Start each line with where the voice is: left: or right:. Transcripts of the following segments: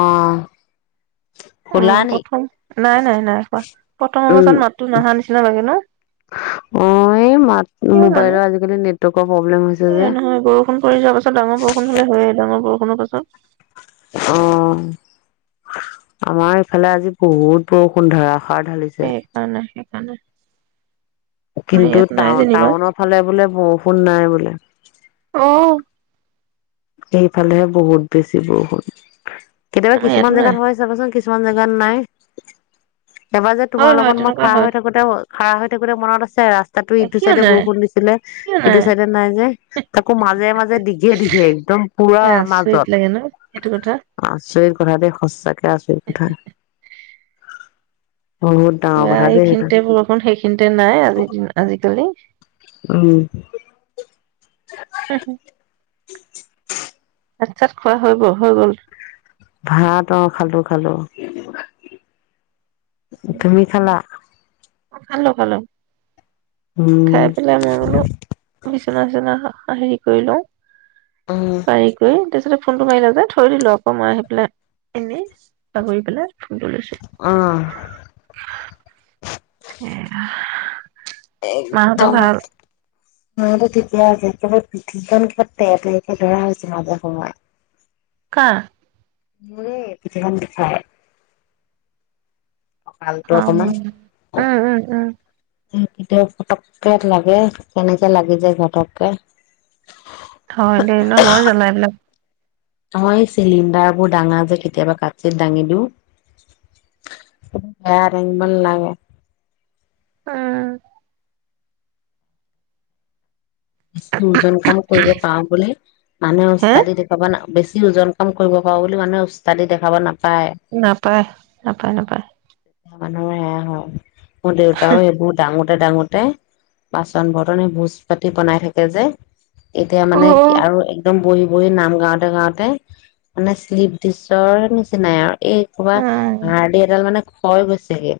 left: অ',
right: উম।
left: শুলা নি?
right: প্ৰথম, নাই নাই নাই, কোৱা। ‌ প্ৰথম অৱস্থাত
left: উম,
right: মাতটো নাহা নিচিনা লাগে ন?
left: অ', এই মাত
right: কিয় জানো!
left: মোবাইলৰ আজিকালি নেটৱৰ্কৰ প্ৰব্লেম হৈছে যে।
right: এ নহয় বৰষুণ পৰি যোৱাৰ পাছত ডাঙৰ বৰষুণ হ'লে হয়েই ডাঙৰ বৰষুণ [unintelligible]
left: অ', আমাৰ এইফালে আজি বহুত বৰষুণ ধৰা
right: [unintelligible] নাহে। জানে।
left: কিন্তু, টাউ-টাউনৰ ফালে বোলে বৰষুণ নাই বোলে।
right: অ
left: এইফালেহে বহুত বেছি বৰষুণ। কেতিয়াবা
right: আমাৰ ইয়াতো
left: কিছুমান
right: নাই
left: জেগাত হয় চাবচোন, কিছ [unintelligible] জেগাত নাই এবাৰ যে
right: হয়
left: তোমাৰ
right: হয়
left: লগত মই
right: তেনেকুৱা
left: খাৰ
right: হয়
left: হৈ থাকোতে খাৰা হৈ থাকোতে মনত আছে ৰাস। তাতো ইটো
right: কিয়
left: চাইডে
right: নাই
left: বৰষুণ দিছিলে
right: কিয় নাই
left: এইটো চাইডে নাই যে তাকো মাজে মাজে দীঘে দীঘে পুৰা মাজত।
right: আচৰিত লাগে ন, সেইটো কথা।
left: আচৰিত কথা দেই। সঁচাকে আচৰিত কথা। বহুত ডাঙৰ কথা দেই সেইটো
right: এইখিনিতে বৰষুণ সেইখিনিতে নাই আজি আজিকালি
left: উম হয়
right: ভাত-চাত খোৱা হৈ গ'ল, হৈ গ'ল?
left: ভাতা অ খালো খালো তুমি খালা?
right: অ', খালো-খালো।
left: উম।
right: তোমাৰ নিচিনা হা-হেৰি কৰি লওঁ।
left: উম
right: তাই গৈ তাৰপিছতে ফোনটো মাৰিলে যে, থৈ দিলো আকৌ মই আহি পেলাই, এনেই। পাহৰি পেলাই ফোনটো লৈছো।
left: অ
right: এ, আহ।
left: একদম মূৰতে [unintelligible] পিঠিখন কিবা তেৰা তেৰিকে ধৰা হৈছে, মাজে সময়ে।
right: কাৰ?
left: ম কি দেখাই
right: অ উম উম উম
left: কেতিয়া পটক্কে লাগে কেনেকে লাগি যে ঘটককে
right: হয় দে ন বই জ্বলাইিলাক
left: নহয় এই চিলিণ্ডাৰ বোৰ দাঙা যে কেতিয়াবা কাচিত দাঙি দিওঁ বেয়া দাঙিব নালাগে
right: উম।
left: ওজন কাম কৰিব পাৰো বুলি, মানুহে
right: হে
left: উস্তাদি দেখুৱাব নাপ বেছি ওজন কাম কৰিব পাৰো বুলি মানুহে ওস্তাদি দেখাব নাপ
right: নাপায়। নাপায়, নাপায়।
left: মানুহৰ সেয়া হয়। মোৰ দেউতাও এইবোৰত ডাঙৰ তে ডাঙোতে বাচন বৰ্তনে এই ভোজ পাত ই বনাই থাকে যে এতিয়া
right: অ
left: মানে কি আৰু একদম বহি বৌৱে নাম গাওতে গাওতে মানে শ্লিপ ডিচৰ নিচিনাই আৰু এই ক'বা
right: উম
left: হাৰডি এডাল মানে হৈ গৈছেগে।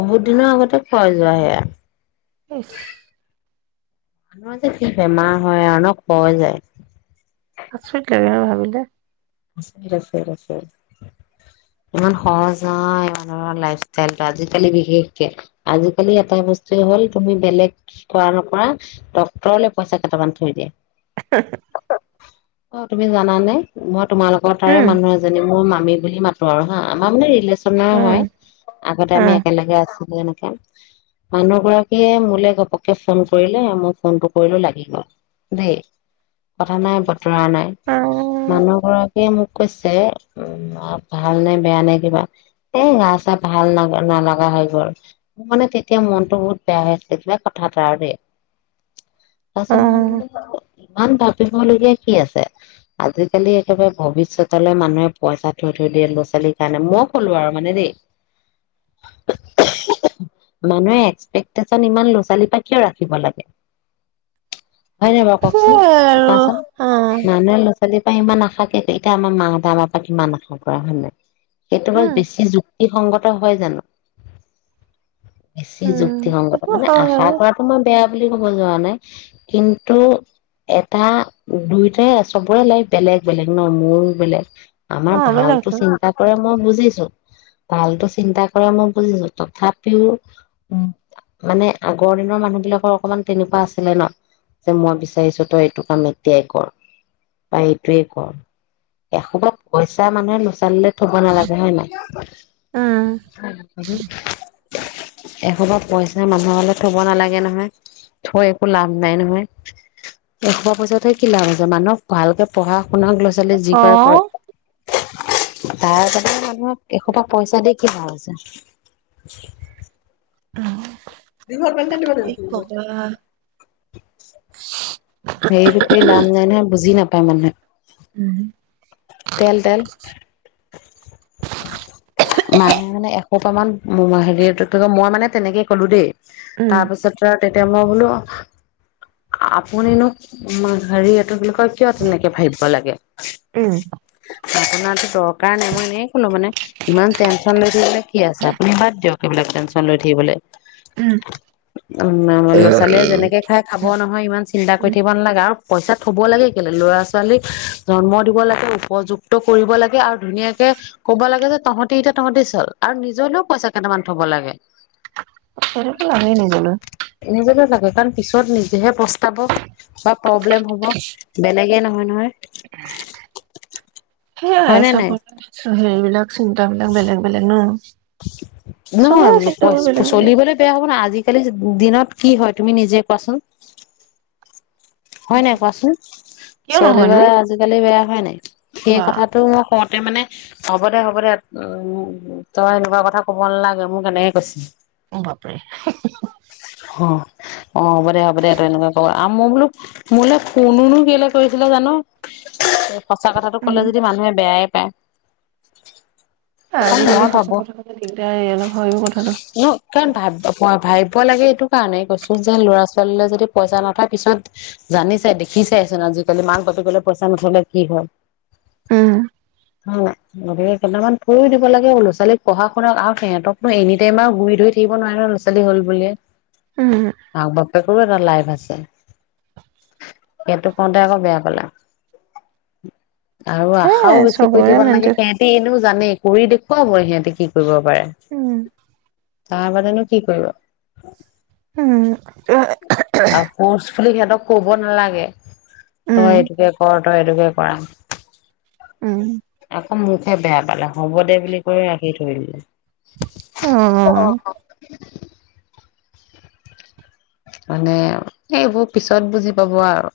left: বহুত দিনৰ আগতে ক্ষয় যোৱা সেয়া।
right: ইছ
left: মানুহৰ যে কি বেমাৰ হয় আৰু ন, কয় যে
right: আচৰিত লাগে ন ভাবিলে?
left: [unintelligible] ইমান সহজ নহয় মানুহৰ লাইফষ্টাইলটো আজিকালি বিশেষকে। আজিকালি এটাই বস্তুৱে হ'ল তুমি বেলেগ কৰা নকৰা ডক্তৰলে পইচা কেইটামান থৈ দিয়া।
right: [unintelligible]
left: অ' তুমি জানানে মই তোমালোকৰ তাৰে
right: উম
left: মানুহ এজনী মোৰ মামী। বুলি মাতো আৰু হা আমাৰ মানে ৰিলেচন চনৰে হয়।
right: উম
left: আগতে আমি
right: উম
left: একেলগে আছো যেনেকে মানুহগৰাকীয়ে মোলৈ ঘপককে ফোন কৰিলে, মই ফোনটো কৰিলো লাগি গ'ল দেই। কথা নাই বতৰা নাই।
right: অ
left: মানুহ সিয়ে মোক কৈছে উম ভাল নে বেয়া নে কিবা। এ গা চা ভাল নালা নালাগা হৈ গ'ল। মোৰ মানে তেতিয়া মনটো বহুত বেয়া হৈ আছিল কিবা কথা এটা আৰু দেই। তাৰছত
right: অ
left: ম ইমান ভ সুধিবলগীয়া কি আছে, আজিকালি সেইবাবে ভৱিষ্যতলৈ মানুহে পইচা থৈ থৈ দিয়ে ল'ৰা ছোৱালীৰ কাৰণে মই কলো আৰু মানে দেই মানুহে এক্সপেকটেশচন ইমান ল'ৰা ছোৱালীৰ পৰা কিয় ৰাখিব লাগে হয়নে নহয় বাৰু কওকচোন
right: সেইয়াই আৰু
left: কোৱাচোন
right: অ
left: মানুহে ল'ৰা ছোৱালীৰ পৰা ইমান আশা তাকে টো এতিয়া আমাৰ মা হতে আমাৰ পৰা কিমান আশা কৰে হয় নাই। সেইটো বাৰু
right: উম
left: বেছি যুক ই সংগত হয় জানো? বেছি
right: উম
left: যুক্তিসংগত
right: সেইটো
left: মানে আশা
right: হয়
left: কৰাটো মই বেয়া বুলি ক'ব যোৱা নাই কিন্তু এটা দুইটাই চবোৰে লাইভ বেলেগ বেলেগ ন মোৰো বেলেগ। আমাৰ
right: অ
left: ভালতো
right: বেলেগ
left: চিন্তা কৰে মই বুজি বুজছো ভালতটো চিন্তা কৰে মই বুজিছো তথাপিও মানে আগৰ দিনৰ মানুহ বিলাকৰ অকমান তেনেকুৱা আছিলে ন যে মই বিচাৰিছো তই এইটো কাম এতিয়াই কৰ বা সেইটোৱে কৰ এসোপা পইচা মানুহে ল'ৰা - ছোৱালী লৈ থব নালাগে হয় নাই।
right: উম
left: এসোপা পইচা মানুহলে থব নালাগে নহয়। থৈ একো লাভ নাই নহয়। এসোপা পইচা থৈ কি লাভ আছে? মানুহক ভালকে পঢ়া আপোনাক ল'-ছালী যি কৰে কৰক। তাৰ বাদে মানুহক এসোপা পইচা দি কি লাভ আছে? [unintelligible]
right: উম।
left: দীঘল পেণ্টটা [inaudible] [unintelligible] তাই মানে
right: উম।
left: তেল? তেল? মানে, মানে এসোপামান মো, মা, হেৰি, [unintelligible] মই মানে তেনেকে ক'লো দেই।
right: উম
left: তাৰ পিছত [unintelligible] তেতিয়া মই বোলো, আপুনিনো হেৰি এটো বলাক [inaudible] তই কিয় তেনেকে ভাৱিব লাগে?
right: উম
left: আপোনাৰটো দৰকাৰ নাই, মই এনেকে কলোঁ মানে, ইমান টেনশ্যন লৈ থাকিবলৈ কি আছে? আপুনি বাদ দিয়ক সেইবিলাক টেনশ্যন লৈ থাকিবলৈ।
right: উম
left: উম, ম, ল'-ছালীয়ে যেনেকে খাই, খাব
right: উম
left: নহয়। ইমান চিন্তা কৰি
right: উম
left: থাকিব নালাগে। আৰু পইচা থব লাগে কেলেই? ল'ৰা-ছোৱালীক জন্ম দিব লাগে উপযুক্ত কৰিব লাগে আৰু ধুনীয়াকে ক'ব লাগে যে, তহঁতি এতিয়া তহঁতি চল আৰু নিজলৈও পইচা কেইটামান থব লাগে।
right: সেইটোতো লাগেই নিজলৈ।
left: নিজকে চাগৈ। কাৰণ, পিছত নিজেহে পস্তাব বা প্ৰব্লেম হ'ব। বেলেগে নহয় নহয়।
right: সেইয়াই
left: হয়নে
right: চব,
left: নাই
right: [unintelligible] হেৰিবলাক চিন্তাবিলাক বেলেগ বেলেগ ন?
left: নহয়।
right: চবৰে
left: [unintelligible]
right: চিন্তাবোৰ
left: পইছ,
right: বেলেগ বেলেগ
left: চলিবলৈ বেয়া হ'ব ন। আজি খালি, দিনত কি হয় তুমি নিজেই কোৱাচোন? হয় নাই কোৱাচোন?
right: কিয় নহয়নো
left: চলিবলৈ আজিকালি বেয়া। হয় নাই? সেই
right: বা
left: কথাটো মই কওঁত [unintelligible] মানে হ'ব দে, হ'ব দে, তই এনেকুৱা কথা ক'ব নালাগে, মোক এনেকে কৈছে।
right: বাপৰে।
left: অ অ', হ'ব দে। হ'ব দে। তই এনেকোৱা কোৱা আ, ম বোলো মোলে ফোনুনো কেলৈ কৰিছিলে জানো [unintelligible] সঁচা কথাটো
right: উম
left: ক'লে যদি মানুহে বেয়ায়ে [unintelligible]
right: আজিকালি সচা কথা ক'ব দিগদাৰে অলপ, হয়ও কথাটো।
left: পই লাগে এইটো কাৰণেই কৈছো যে, ল'ৰা ছোৱালীলৈ যদি পইচা নথয় পিছত জানিছাই দেখিছাইচোন আজিকালি মাক বাপেকলৈ পইচা নথলে কি হয়।
right: উম
left: মই নৰে কেইটামান থৈ দিব লাগে ল'ৰা ছোৱালীক পঢ়া শুনা আৰু সিহঁ‌তকনো এনি টাইম আৰু গুৰি ধৰি থাকিব নোৱাৰে ন ল'ৰা ছোৱালী হল বুলিয়ে
right: উম
left: মাক বাপেকৰো এটা লাইফ আছ আছে। সেইটো কওঁতে আকৌ বেয়া পালে। আৰু
right: সেয়াই
left: আশাও বেছি কৰি
right: চবৰে
left: থাকিব নালাগে,
right: মেণ্টেল
left: সিহঁতি এনেও জানে কৰি দেখুৱাব সিহঁতে কি কৰিব পাৰে।
right: উম
left: তাৰ আগতে নু কি কৰিব।
right: উম [inaudible]
left: [unintelligible] [unintelligible] সিহতক ক'ব নালাগে। তই
right: উম
left: এইটোকে কৰ তই এইটোকে কৰা।
right: উম
left: আকৌ মুকহে বেয়া পালে, হ'ব দে বুলি কৈ ৰাখি থৈ দিলে।
right: অ
left: [unintelligible] মানে এইবোৰ পিছত বুজি পাব আৰু।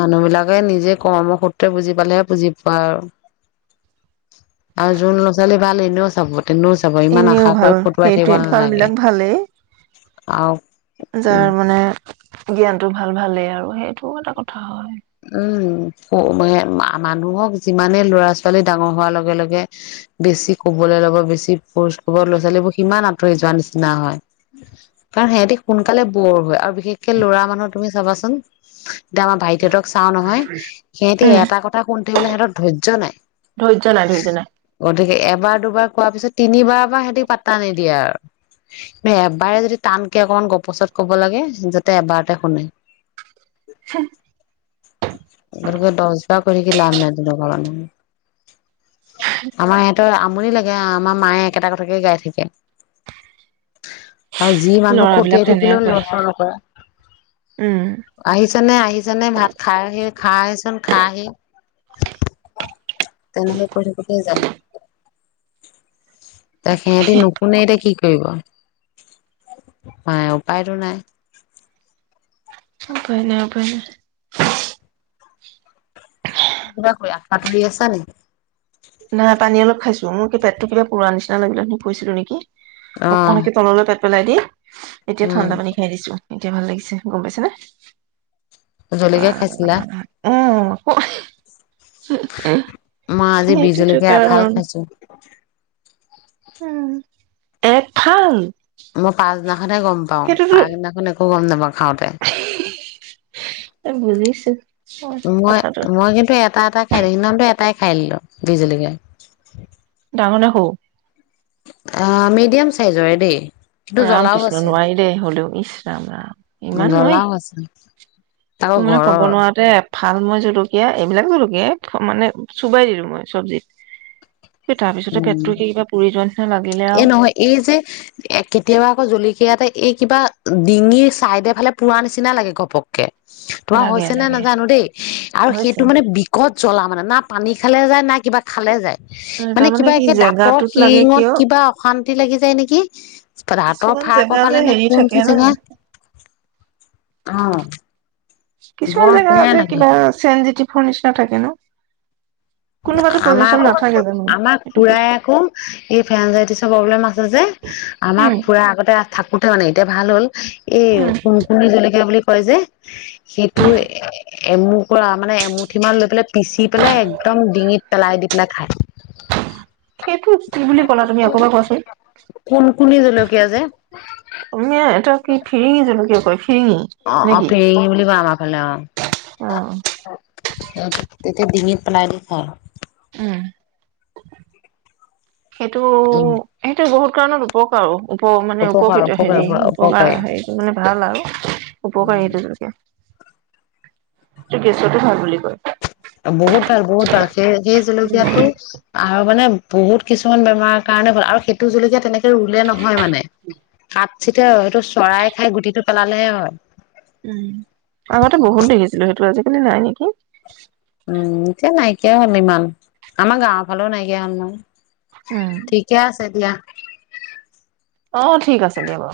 left: মানুহবিলাকে নিজে কৰ্ম সূত্ৰে বুজি পালেহে বুজি পাই আৰু। আৰু যোন ল'ৰা ছোৱালী ভাল এনেও চাব। তেনেও চাব ইমান
right: এনেও
left: আশা কৰি
right: ভাল
left: খটুৱাই থাকিব
right: সেইটোৱে ভাল
left: নালাগে
right: বিলাক ভালেই।
left: আৰু
right: যাৰ মানে জ্ঞানটো ভাল ভালেই আৰু সেইটোও এটা কথা হয়।
left: উম ক-মে-মা-মানুহক যিমানে ল'ৰা ছোৱালী ডাঙৰ হোৱাৰ লগে লগে বেছি ক'বলৈ ল'ব বেছি ফৰ্চ ক'ব ল'ৰা ছোৱালীবোৰ সিমান আতৰি যোৱা নিচিনা হয়। কাৰণ সিহতি সোনকালে ব'ৰ হয় আৰু বিশেষকে ল'ৰা মানুহ তুমি চাবাচোন ডাঙৰ ভাইটীহতক চাওঁ নহয় সিহঁতি
right: উম।
left: এটা কথা শুনি থাকিবলৈ সিহঁতৰ ধৈৰ্য্য নাই।
right: ধৈৰ্য্য নাই ধৈৰ্য্য নাই।
left: দুবাৰ দুবাৰ কোৱাৰ পিছত তিনিবাৰ পৰা সিহঁতে পাতা নিদিয়ে আৰু। নে এবাৰ যদি টানকে কম গপচত ক'ব লাগে যাতে এবাৰতে শুনে।
right: সহ
left: একেলগে দহ বাৰ কৰি লাভ নাই [unintelligible] আমাৰ ইয়াত তই আমনি লাগে আমাৰ মায়ে একেটা কথাকে গাই থাকে। আৰু যি মানুহ
right: ল'ৰাবিলাক
left: খতিয়াই
right: তেনেকে
left: থাকিলেও
right: কয়।
left: লৰ চৰ নকৰে।
right: উম।
left: আহিছানে আহিছানে ভাত খাই হে খাইহে চোন খাহি, তেনেকে কৈ থাকোতেই যাব। ত সেহেতে নুশুনে এতিয়া কি কৰিব, নাই উপায়টো নাই।
right: উপায় নাই উপায় নাই
left: [unintelligible] আশা কৰি আছা নে
right: নাই পানী অলপ খাইছো। পেটটো কিবা পোৰা নিচিনা লাগিলে মই কৈছিলো নেকি?
left: অ',
right: [unintelligible] পেলাই দি এতিয়া
left: উম,
right: ঠাণ্ডা পানী খাই দিছো। এতিয়া ভাল লাগিছে গম পাইছে নে!
left: জলকীয়া খাইছিলা? মই
right: [unintelligible] [inaudible]
left: আজি বিহ জলকীয়া এফাল
right: কাৰণ
left: খাইছো।
right: [unintelligible]
left: [unintelligible] আধা গম পাওঁ,
right: সেইটোতো
left: তাৰ আগদিনাখন [inaudible] খাওঁতে,
right: বুজিছো কথাটো
left: মই-মই কিন্তু এটা-এটা [unintelligible] [inaudible]
right: ডাঙৰ নে সৰু?
left: আ মিডিয়াম চাইজৰে দেই কিন্তু
right: ৰাম
left: জ্বলাও
right: কৃষ্ণ
left: আছে,
right: নোৱাৰি দেই হলেও ইছ ৰাম ৰাম ইমান নোৱাৰি,
left: জ্বলাও আছে, আকৌ
right: তোৰ মানে কব
left: ঘৰৰ,
right: নোৱাৰাতে ভাল মই জলকীয়া এইবিলাক জলকীয়াই মানে চোবাই দিলো মই, চব্জিত। এ তাৰ পিছতে পেটটো কিবা পুৰি যোৱা নিচিনা লাগিলে
left: এ
right: আৰু
left: নহয় এই যে এ কেতিয়াবা আকৌ [unintelligible] সেইয়াতে এই কিবা ডিঙিৰ চাইডৰ ফালে পোৰা নিচিনা লাগে ঘপককে। তোমাৰ
right: লাগে
left: হৈছে নে
right: লাগে
left: নাজানো দেই, আৰু সেইটো
right: হৈছে।
left: মানে বিকট জলা মানে পানী খালে যায় না কিবা যায়? মানে
right: তাৰমানে
left: কিবা
right: কি
left: একে দাঁতৰ
right: জেগাটোত লাগে
left: শিৰিঙত
right: কিয়
left: কিবা অশান্তি লাগি যায় নেকি! হাতৰ
right: কিছুমান জেগা
left: ফাকৰ
right: যে
left: ফালে নে
right: হেৰি থাকে ন
left: [unintelligible]
right: কিছুমান
left: বৰ
right: জেগা
left: বেয়া
right: আছে
left: লাগে
right: কিবা চেনজিটিব ফুল নিচিনা থাকে ন? কোনোবাতো
left: আমাৰ
right: পজিচন নাথাকে
left: আকৌ
right: জানো
left: আমাক
right: সেইটো
left: খুৰাই
right: কৈছো
left: আকৌ এই ফেৰেনজাইটিছ [inaudible] [unintelligible] আমাৰ
right: উম
left: খুৰা আগতে থা উঠা নাই এতিয়া ভাল হল এ
right: উম
left: কুণকুণী জলকীয়া বুলি হয় যে, সেইটোৰ এ এমু কৰা মানে এমুঠি মান লৈ পেলাই পিচি পেলাই একদম ডিঙিত পেলাই দি পেলাই খায়।
right: সেইটো কি বুলি কলা? তুমি আকৌ এবা কোৱাচোন।
left: কুনকুনি জলকীয়া যে
right: তুমি এটা কি ফিৰিঙি জলকিয়া কয় ফিৰিঙি
left: অ
right: নে
left: অ
right: কি?
left: ফেৰেঙি বুলি কয় আমাৰ
right: উম
left: তেওঁক, তেতিয়া ডিঙিত পেলাই দি [inaudible]
right: উম সেইটো
left: উম
right: সেইটো বহুত [unintelligible] উপ মানে
left: উপকাৰ
right: উপকৃত
left: উপকাৰ
right: হেৰি উপকাৰ
left: উপকাৰী
right: হেটো মানে ভাল আৰু উপকাৰী [unintelligible] এটো গেছতো ভাল বুলি কয়।
left: অ বহুত ভাল-বহুত ভাল সেই
right: উম।
left: জী-জলকীয়াটো আহৰ কাৰণে বহুত কিছুমান বেমাৰৰ কাৰণে ভাল আৰু সেইটো জলকীয়া তেনেকে ৰুলে নহয় মানে
right: উহ
left: [unintelligible] এইটো চৰাই খাই গুটিটো পেলালেহে হয়।
right: উম, আগতে বহুত দেখিছিলো সেইটো আজি আপুনি নাই নেকি?
left: উম, এতিয়া নাইকিয়া হ'ল ইমান। আমাৰ গাঁৱৰ ফালেও নাইকিয়া হ'ল
right: উম,
left: নহয়। ঠিকে আছে দিয়া।
right: অ ঠিক আছে দিয়া বাও